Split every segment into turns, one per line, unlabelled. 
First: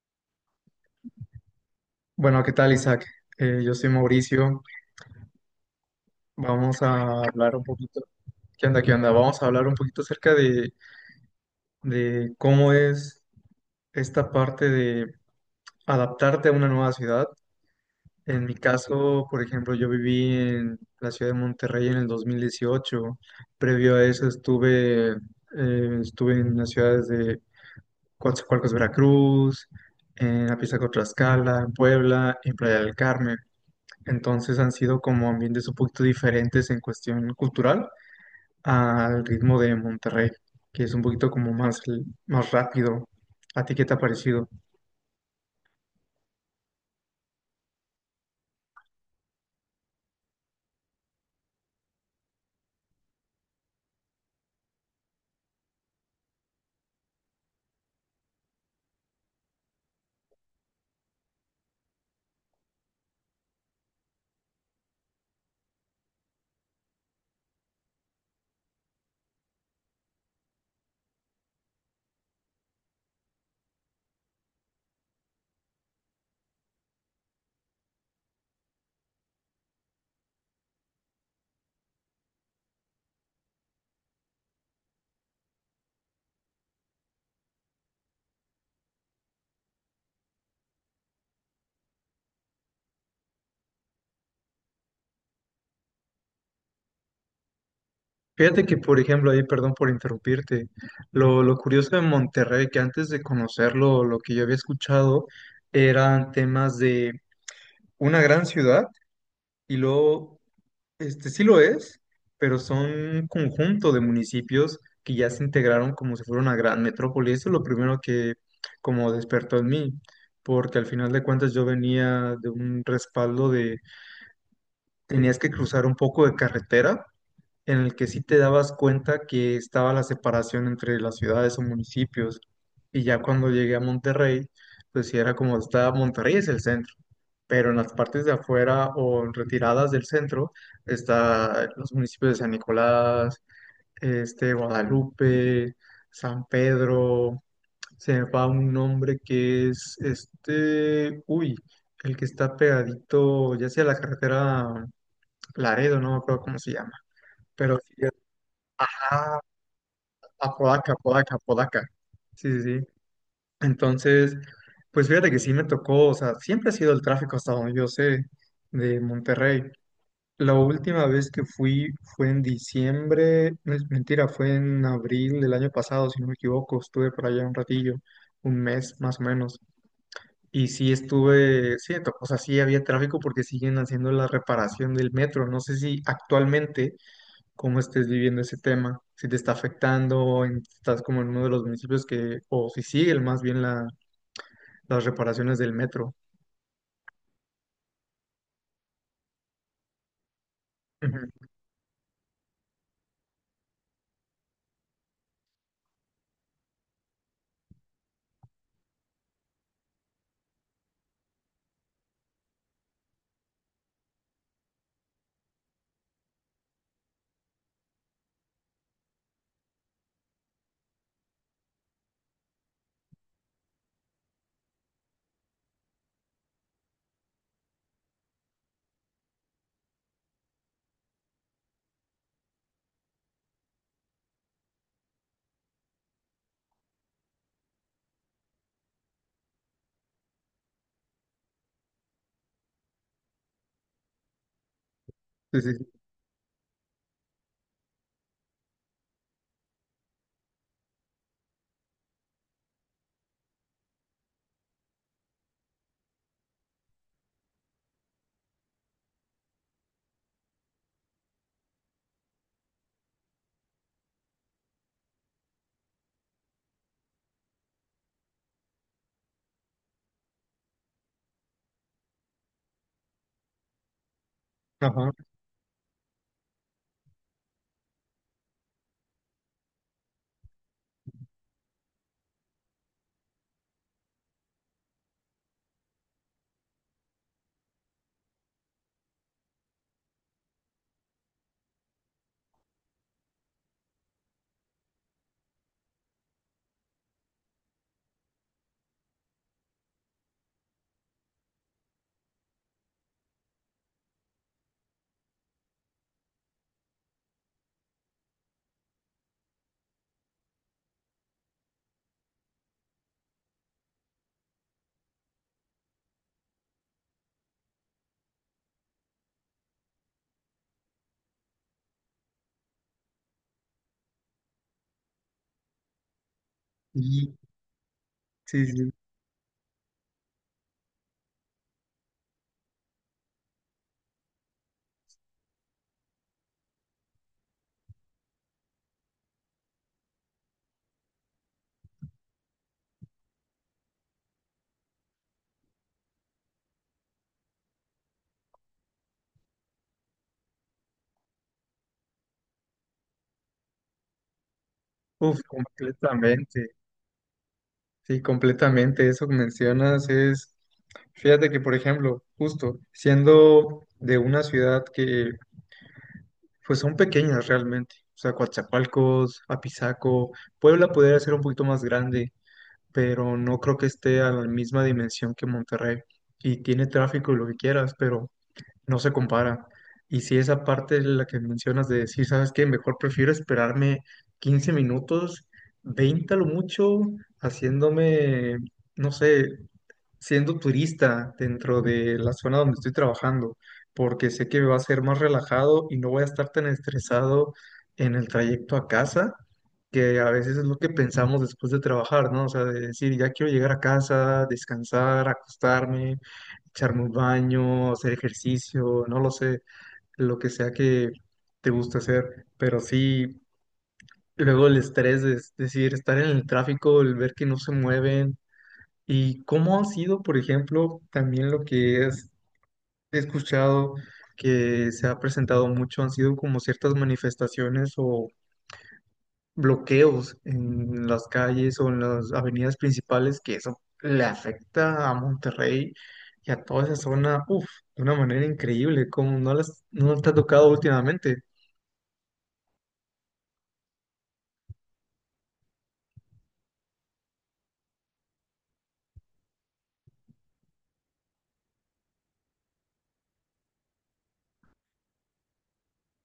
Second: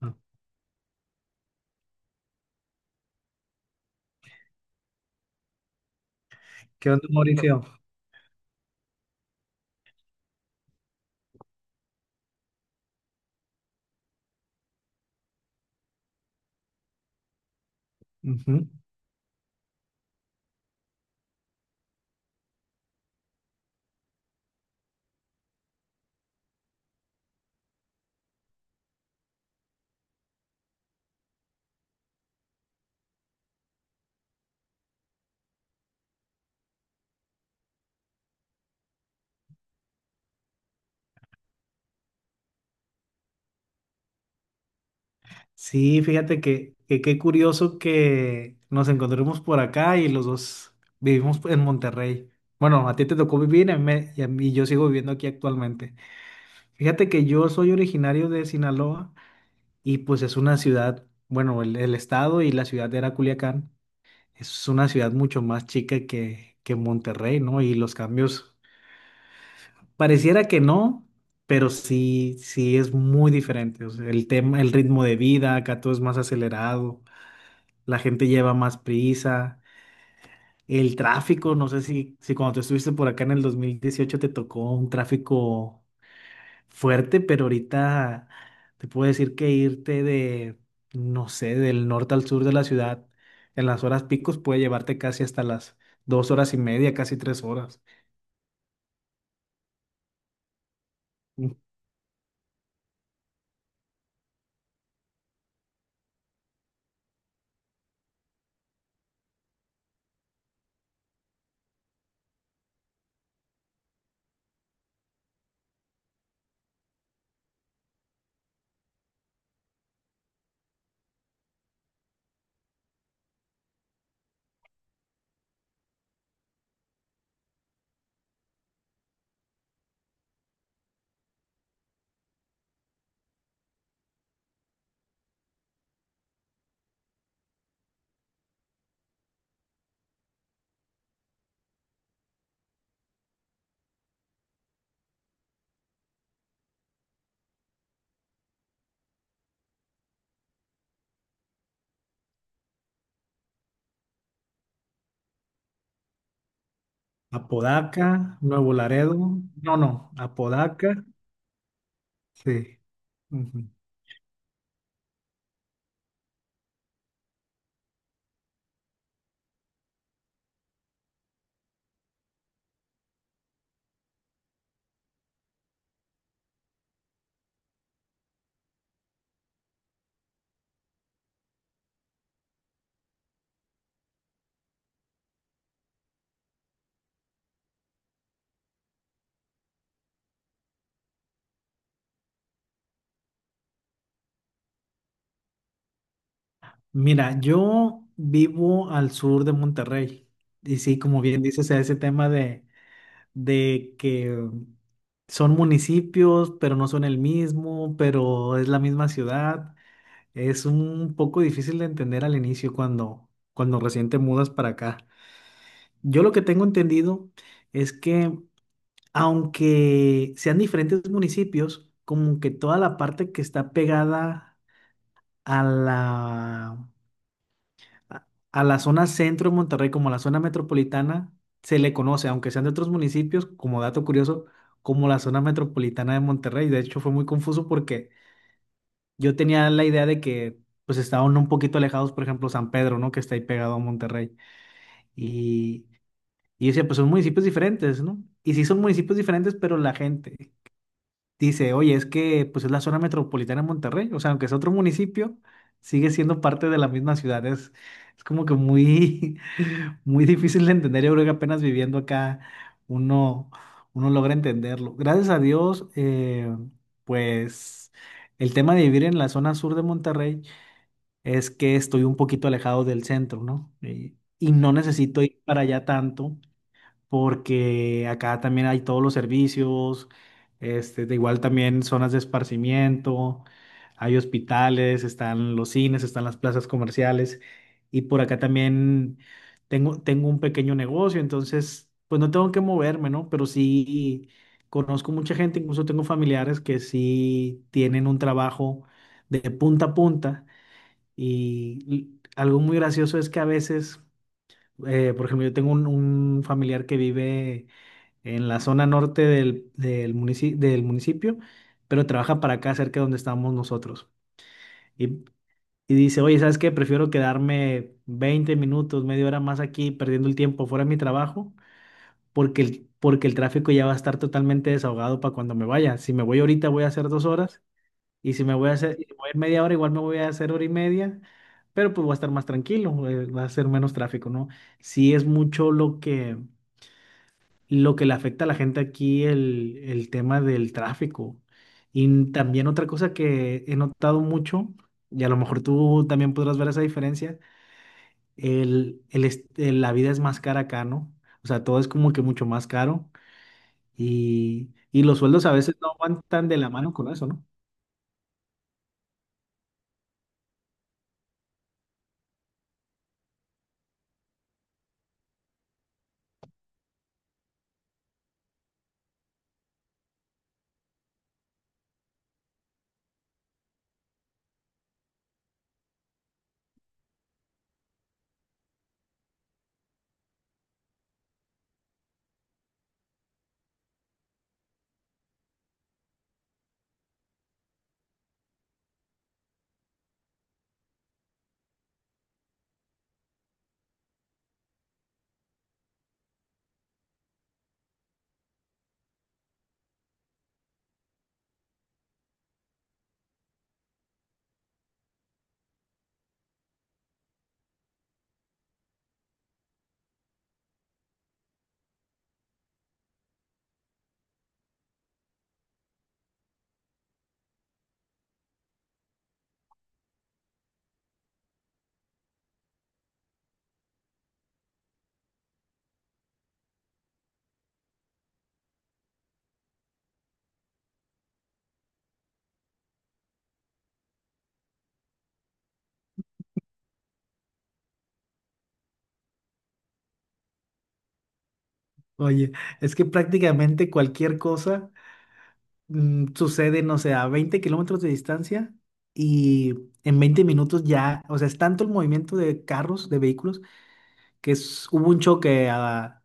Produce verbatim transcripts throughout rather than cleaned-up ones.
Ah,
Bueno, ¿qué tal, Isaac? Eh, yo soy Mauricio. Vamos
¿Qué onda,
a hablar
Mauricio?
un poquito. ¿Qué onda? ¿Qué onda? Vamos a hablar un poquito acerca de, de cómo es esta parte de adaptarte a una nueva ciudad. En mi
Ujú.
caso, por ejemplo, yo viví en la ciudad de Monterrey en el dos mil dieciocho. Previo a eso estuve, eh, estuve en las ciudades de Coatzacoalcos, Veracruz, en Apizaco, Tlaxcala, en Puebla, en Playa del Carmen. Entonces han sido como ambientes un poquito diferentes en cuestión cultural al ritmo de Monterrey, que es un poquito como más, l- más rápido. ¿A ti qué te ha parecido?
Sí, fíjate que, que qué curioso que nos encontremos por acá y los dos vivimos en Monterrey. Bueno, a ti te tocó vivir y a mí me- y, a mí- yo sigo viviendo aquí actualmente. Fíjate que yo soy originario de Sinaloa y pues es una ciudad, bueno, el, el estado y la ciudad era Culiacán. Es una ciudad mucho más chica que, que Monterrey, ¿no? Y los cambios. Pareciera que no, pero sí, sí es muy diferente. O sea, el tema, el ritmo de vida, acá todo es más acelerado, la gente lleva más prisa, el tráfico, no sé si, si, cuando tú estuviste por acá en el dos mil dieciocho te tocó un tráfico fuerte, pero ahorita te puedo decir que irte de, no sé, del norte al sur de la ciudad en las horas picos puede llevarte casi hasta las dos horas y media, casi tres horas.
Fíjate que, por ejemplo, ahí, perdón por interrumpirte, lo, lo curioso de Monterrey, que antes de conocerlo, lo que yo había escuchado eran temas de una gran ciudad y luego este sí lo es, pero son un conjunto de municipios que ya se integraron como si fuera una gran metrópoli. Eso es lo primero que como despertó en mí, porque al final de cuentas yo venía de un respaldo de tenías que cruzar un poco de carretera en el que sí te dabas cuenta que estaba la separación entre las ciudades o municipios. Y ya cuando llegué a Monterrey, pues sí era como está, Monterrey es el centro, pero en las partes de afuera o en retiradas del centro está los municipios de San Nicolás, este, Guadalupe, San Pedro, se me va un nombre que es este, uy, el que está pegadito, ya sea la carretera Laredo, no me acuerdo cómo se llama. Pero sí,
Apodaca, Nuevo Laredo.
ah,
No, no,
a Podaca,
Apodaca.
Podaca, Podaca. Sí, sí,
Sí.
sí.
Ujú.
Entonces, pues fíjate que sí me tocó, o sea, siempre ha sido el tráfico hasta donde yo sé de Monterrey. La última vez que fui fue en diciembre, no es mentira, fue en abril del año pasado, si no me equivoco, estuve por allá un ratillo, un mes más o menos. Y sí estuve, sí, me tocó, o sea, sí había tráfico porque siguen haciendo la reparación del metro. No sé si actualmente cómo estés viviendo ese tema, si te está afectando, en- estás como en uno de los municipios que, o si siguen más bien la- las reparaciones del metro.
Mira, yo vivo al sur de Monterrey. Y sí, como bien
Ujú.
dices, ese tema de, de, que son municipios, pero no son el mismo, pero es la misma ciudad. Es un poco difícil de entender al inicio cuando, cuando recién te mudas para acá. Yo lo que tengo entendido es que aunque sean diferentes municipios, como que toda la parte que está pegada a la, a a la zona centro de Monterrey, como la zona metropolitana, se le conoce, aunque sean de otros municipios, como dato curioso, como la zona metropolitana de Monterrey. De hecho, fue muy confuso porque yo tenía la idea de que pues estaban un poquito alejados, por ejemplo, San Pedro, ¿no? Que está ahí pegado a Monterrey.
Sí, sí, sí.
Y, y yo decía, pues son municipios diferentes, ¿no? Y sí son municipios diferentes, pero la gente. Dice, oye, es que pues es la zona metropolitana de Monterrey, o sea, aunque es otro municipio, sigue siendo parte de la misma ciudad. Es, es como que muy, muy difícil de entender. Yo creo que apenas viviendo acá uno, uno logra entenderlo. Gracias a Dios, eh, pues el tema de vivir en la zona sur de Monterrey es que estoy un poquito alejado del centro, ¿no? Y, y no
Ajá.
necesito ir para allá tanto porque acá también hay todos los servicios, este, de igual también zonas de esparcimiento, hay hospitales, están los cines, están las plazas comerciales y por acá también tengo, tengo un pequeño negocio, entonces pues no tengo que moverme, ¿no? Pero sí conozco mucha gente, incluso tengo familiares que sí tienen un trabajo de punta a punta y y algo muy gracioso es que a veces, eh, por ejemplo, yo tengo un un familiar que vive en la zona norte del, del munici- del municipio, pero trabaja para acá cerca de donde estamos nosotros. Y, y dice, oye, ¿sabes qué? Prefiero quedarme veinte minutos, media hora más aquí, perdiendo el tiempo fuera de mi trabajo, porque el, porque el tráfico ya va a estar totalmente desahogado para cuando me vaya. Si me voy ahorita voy a hacer dos
Y,
horas, y si me
sí,
voy a
sí.
hacer, y voy a ir media hora, igual me voy a hacer hora y media. Pero pues voy a estar más tranquilo, eh, va a ser menos tráfico, ¿no? Si es mucho lo que, lo que le afecta a la gente aquí el, el tema del tráfico. Y también otra cosa que he notado mucho, y a lo mejor tú también podrás ver esa diferencia, el, el, est- el- la vida es más cara acá, ¿no? O sea, todo es como que mucho más caro y, y los
Uf,
sueldos a veces no van tan de
completamente.
la mano con eso, ¿no?
Sí, completamente. Eso que mencionas es, fíjate que, por ejemplo, justo siendo de una ciudad que, pues son pequeñas realmente. O sea, Coatzacoalcos, Apizaco, Puebla podría ser un poquito más grande, pero no creo que esté a la misma dimensión que Monterrey. Y tiene tráfico y lo que quieras, pero no se compara. Y si esa parte es la que mencionas de decir, ¿sabes qué? Mejor prefiero esperarme quince minutos, veinte a lo mucho, haciéndome, no sé, siendo turista dentro de la zona donde estoy trabajando, porque sé que va a ser más relajado y no voy a estar tan estresado en el trayecto a casa, que a veces es lo que pensamos después de trabajar, ¿no? O sea, de decir, ya quiero llegar a casa, descansar, acostarme, echarme un baño, hacer ejercicio, no lo sé, lo que sea que te guste hacer, pero sí, luego el estrés de es decir, estar en el tráfico, el ver que no se mueven. ¿Y cómo ha sido, por ejemplo, también lo que es- he escuchado que se ha presentado mucho, han sido como ciertas manifestaciones o bloqueos en las calles o en las avenidas principales, que eso le afecta a Monterrey y a toda esa zona, uff, de una manera increíble, como no las, no te ha tocado últimamente,
Oye, es que prácticamente cualquier cosa mm, sucede, no sé, a veinte kilómetros de distancia y en veinte minutos ya, o sea, es tanto el movimiento de carros, de vehículos, que es- hubo un choque a,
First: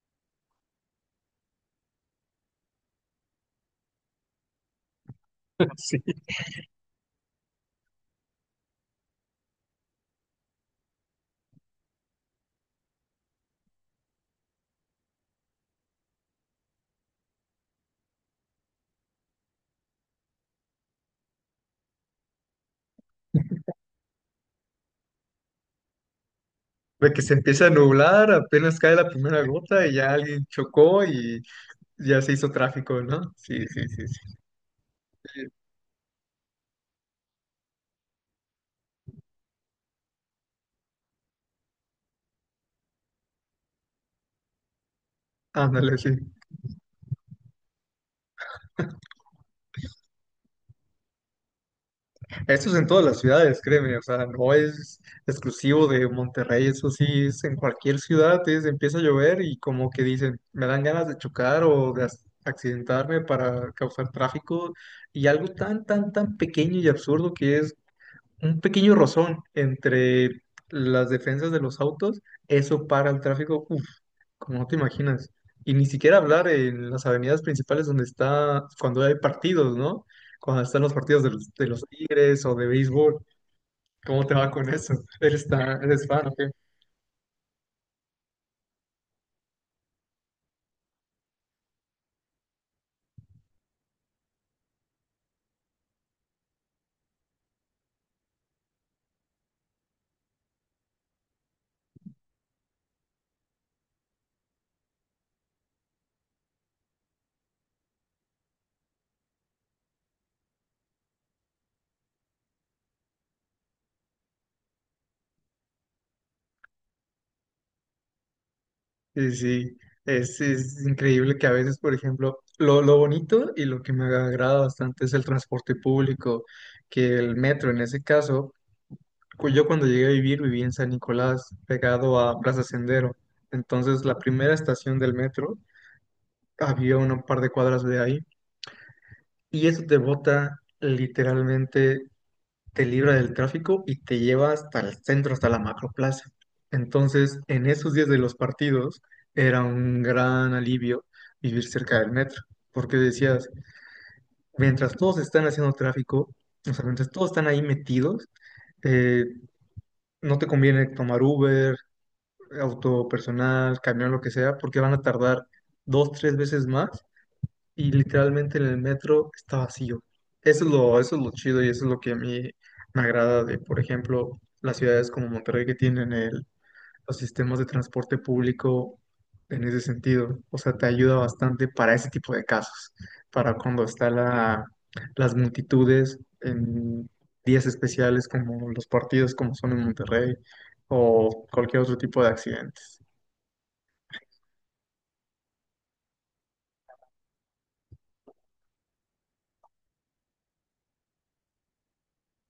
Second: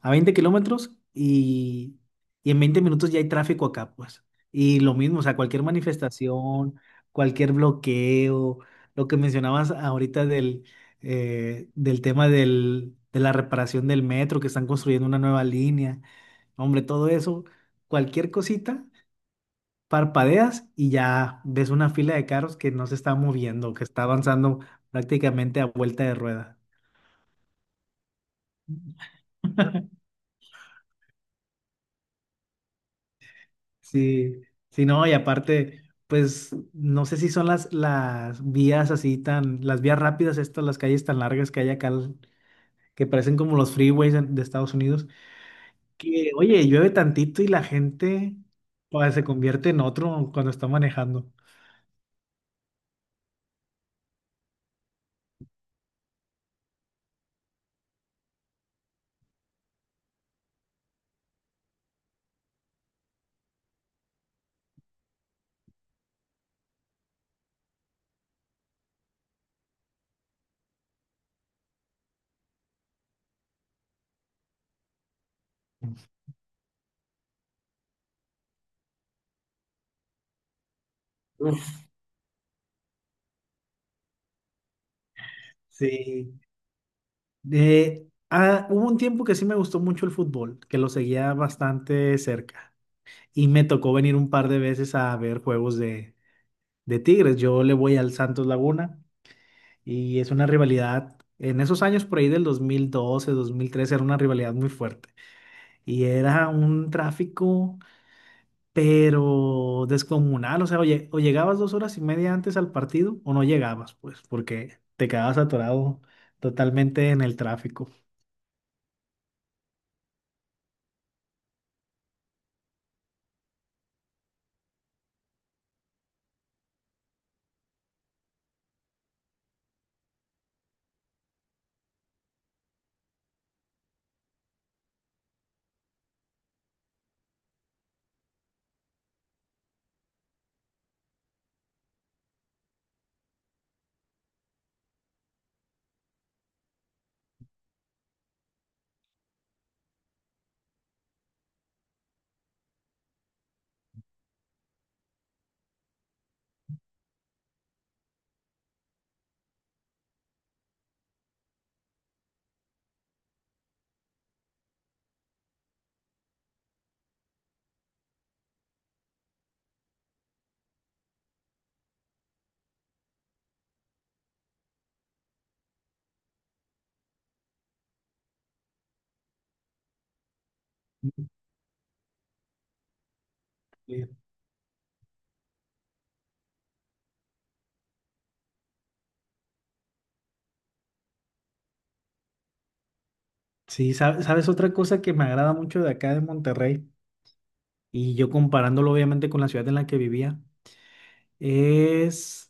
a veinte kilómetros y, y en veinte minutos ya hay tráfico acá, pues. Y lo mismo, o sea, cualquier
sí,
manifestación, cualquier bloqueo, lo que mencionabas ahorita del, eh, del tema del, de la reparación del metro, que están construyendo una nueva línea, hombre, todo eso, cualquier cosita. Parpadeas y ya ves una fila de carros que no se está moviendo, que está avanzando prácticamente a vuelta de rueda.
de que se empieza a nublar, apenas cae la primera gota y ya alguien chocó y ya se hizo tráfico, ¿no? Sí, sí, sí, sí.
Sí, sí, no, y aparte, pues no sé si son las, las, vías así tan, las vías rápidas estas, las calles tan largas que hay acá, l- que parecen como los freeways en- de Estados Unidos,
Ándale, sí.
que oye, llueve tantito y la gente pues, se convierte en otro cuando está manejando.
Eso es en todas las ciudades, créeme, o sea, no es exclusivo de Monterrey, eso sí, es en cualquier ciudad, es- empieza a llover y como que dicen, me dan ganas de chocar o de ac- accidentarme para causar tráfico y algo tan, tan, tan pequeño y absurdo que es un pequeño rozón entre las defensas de los autos, eso para el tráfico, uff, como no te imaginas. Y ni siquiera hablar en las avenidas principales donde está, cuando hay partidos, ¿no? Cuando están los partidos de los, de
Uf.
los Tigres o de béisbol, ¿cómo te va con eso? Eres, tan, eres fan, ¿o
Sí.
qué?
De, ah, hubo un tiempo que sí me gustó mucho el fútbol, que lo seguía bastante cerca. Y me tocó venir un par de veces a ver juegos de, de Tigres. Yo le voy al Santos Laguna. Y es una rivalidad, en esos años por ahí del dos dos mil doce, dos mil dos mil trece, era una rivalidad muy fuerte. Y era un tráfico, pero descomunal. O sea, o, lle- o llegabas dos horas y media antes al partido o no llegabas, pues, porque te quedabas atorado totalmente en el tráfico.
Sí, sí, es, es increíble que a veces, por ejemplo, lo, lo bonito y lo que me agrada bastante es el transporte público, que el metro en ese caso cu- yo cuando llegué a vivir, viví en San Nicolás, pegado a Plaza Sendero. Entonces, la primera estación del metro había un par de cuadras de ahí. Y eso te bota literalmente, te libra del tráfico y te lleva hasta el centro, hasta la macroplaza. Entonces, en esos días de los partidos, era un gran alivio vivir cerca del metro. Porque decías, mientras todos están haciendo tráfico, o sea, mientras todos están ahí metidos, eh, no te conviene tomar Uber, auto personal, camión, lo que sea, porque van a tardar dos, tres veces más y literalmente en el metro está vacío. Eso es lo, eso es lo chido y eso es lo que a mí me agrada de, por ejemplo, las ciudades como Monterrey que tienen el, los sistemas de transporte público en ese sentido. O sea, te ayuda bastante para ese tipo de casos, para cuando
Sí,
está la, las multitudes en días especiales como los partidos como son en Monterrey o cualquier otro tipo de accidentes.
sí, sa- sabes otra cosa que me agrada mucho de acá de Monterrey, y yo comparándolo obviamente con la ciudad en la que vivía, es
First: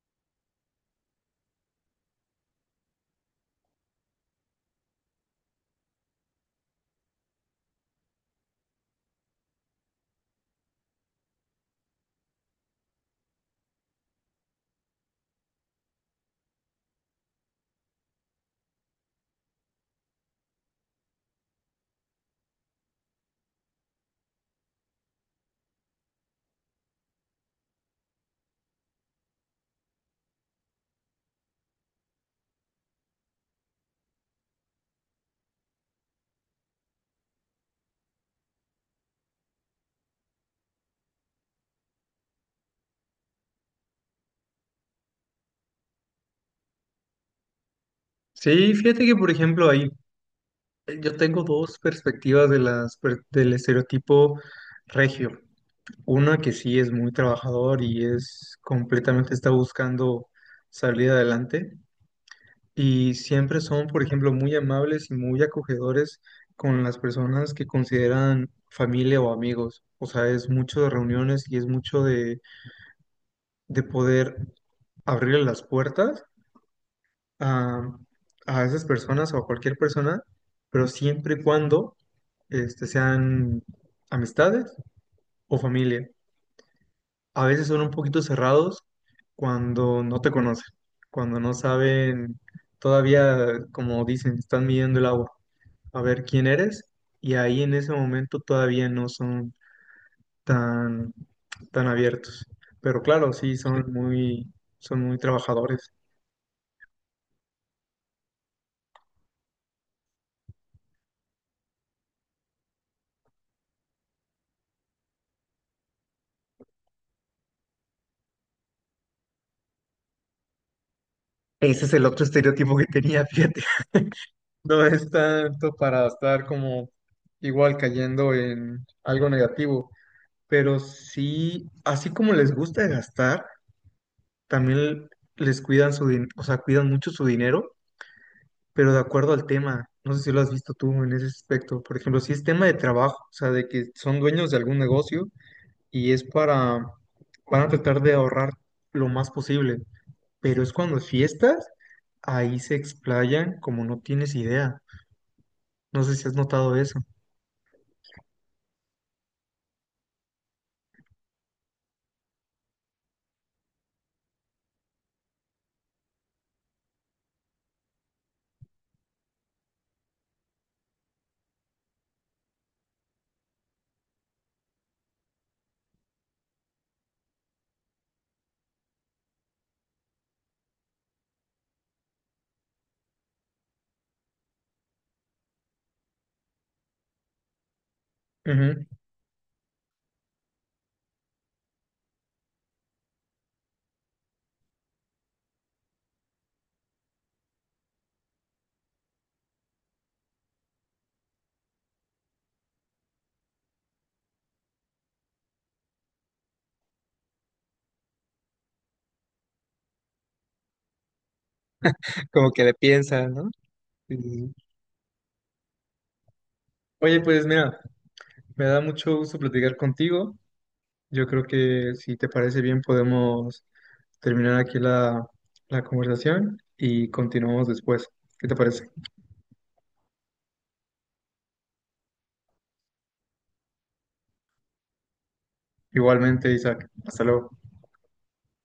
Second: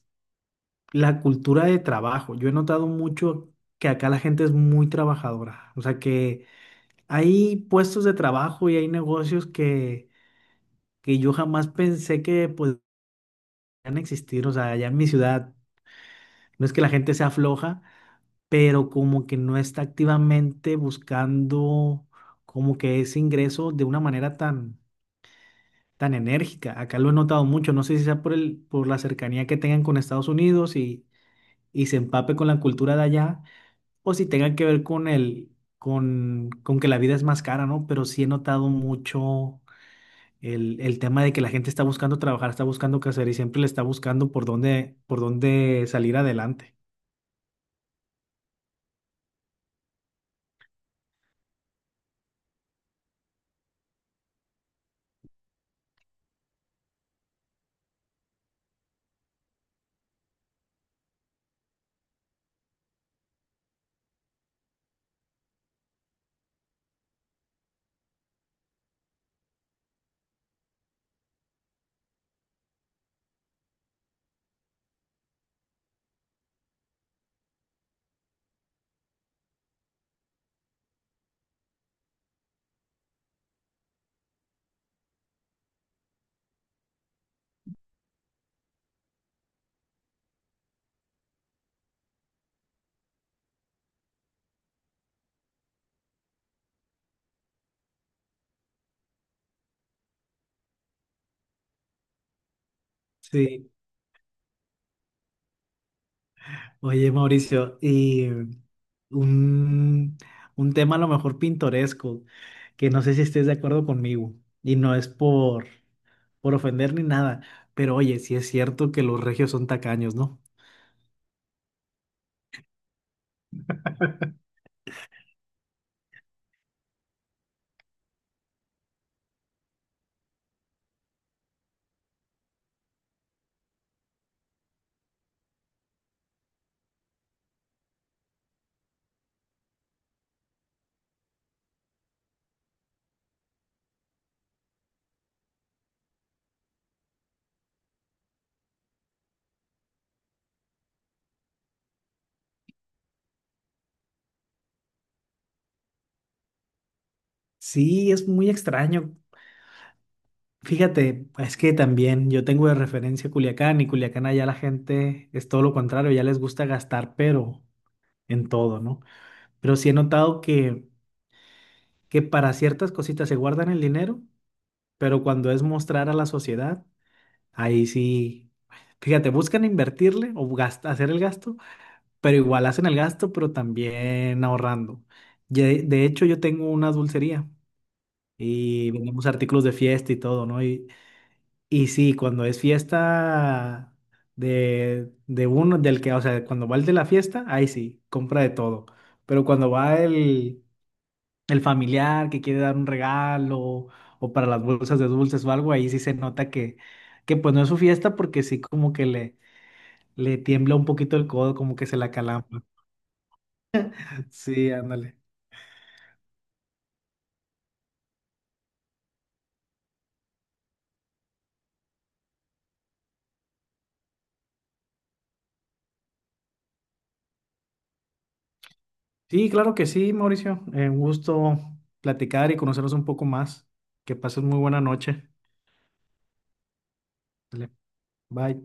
la cultura de trabajo. Yo he notado mucho que acá la gente es muy trabajadora. O sea que hay puestos de trabajo y hay negocios que, que yo jamás pensé que podrían existir. O sea, allá en mi ciudad no es que la gente sea floja, pero como que no está activamente buscando como que ese ingreso de una manera tan, tan enérgica. Acá lo he notado mucho. No sé si sea por el, por la cercanía que tengan con Estados Unidos y, y se empape con la cultura de allá o si tenga que ver con el, con, con que la vida es más cara, ¿no? Pero sí he notado mucho el, el tema de que la gente está buscando trabajar, está buscando qué hacer y siempre le está buscando por dónde, por dónde salir adelante.
Sí, fíjate que, por ejemplo, ahí eh, yo tengo dos perspectivas de las, per- del estereotipo regio. Una que sí es muy trabajador y es completamente está buscando salir adelante. Y siempre son, por ejemplo, muy amables y muy acogedores con las personas que consideran familia o amigos. O sea, es mucho de reuniones y es mucho de, de poder abrirle las puertas a, a esas personas o a cualquier persona, pero siempre y cuando este, sean amistades o familia. A veces son un poquito cerrados cuando no te conocen, cuando no saben, todavía, como dicen, están midiendo el agua, a ver quién eres y ahí en ese momento todavía no son tan, tan abiertos. Pero claro, sí,
Sí.
son muy, son muy trabajadores.
Oye, Mauricio, y un, un tema a lo mejor pintoresco, que no sé si estés de acuerdo conmigo, y no es por, por ofender ni nada, pero oye, sí es cierto que los regios son tacaños, ¿no?
Ese es el otro estereotipo que tenía, fíjate. No es tanto para estar como igual cayendo en algo negativo, pero sí, así como les gusta gastar, también les cuidan su dinero, o sea, cuidan mucho su dinero pero de acuerdo al tema. No sé si lo has visto tú en ese aspecto. Por ejemplo, si es tema de trabajo, o sea, de que son dueños de algún negocio y es para, van a tratar de ahorrar lo más posible, pero es cuando es fiestas, ahí se explayan como no tienes idea. No sé si has notado eso.
Sí, es muy extraño. Fíjate, es que también yo tengo de referencia Culiacán y Culiacán allá la gente es todo lo contrario, ya les gusta gastar, pero en todo, ¿no? Pero sí he notado que, que para ciertas cositas se guardan el dinero, pero cuando es mostrar a la sociedad, ahí sí, fíjate, buscan invertirle o gast- hacer el gasto, pero igual hacen el gasto, pero también ahorrando. Ye- De hecho, yo tengo una dulcería
Ujú.
y vendemos artículos de fiesta y todo, ¿no? Y sí, cuando es fiesta de, de, uno, del que, o sea, cuando va el de la fiesta, ahí sí, compra de todo. Pero cuando va el, el familiar que quiere dar un regalo o para las bolsas de dulces o algo, ahí sí se nota que, que, pues no es su fiesta porque sí como que le, le tiembla un poquito el codo, como que se la
Como que
calambra.
le piensan, ¿no? Sí, sí, sí.
Sí, ándale.
Oye, pues mira, me da mucho gusto platicar contigo. Yo creo que si te parece bien podemos terminar aquí la, la conversación y continuamos después. ¿Qué te parece?
Sí, claro que sí, Mauricio. Eh, un gusto platicar y conocernos un poco más. Que pases muy buena noche.
Igualmente, Isaac. Hasta luego.
Dale, Bye.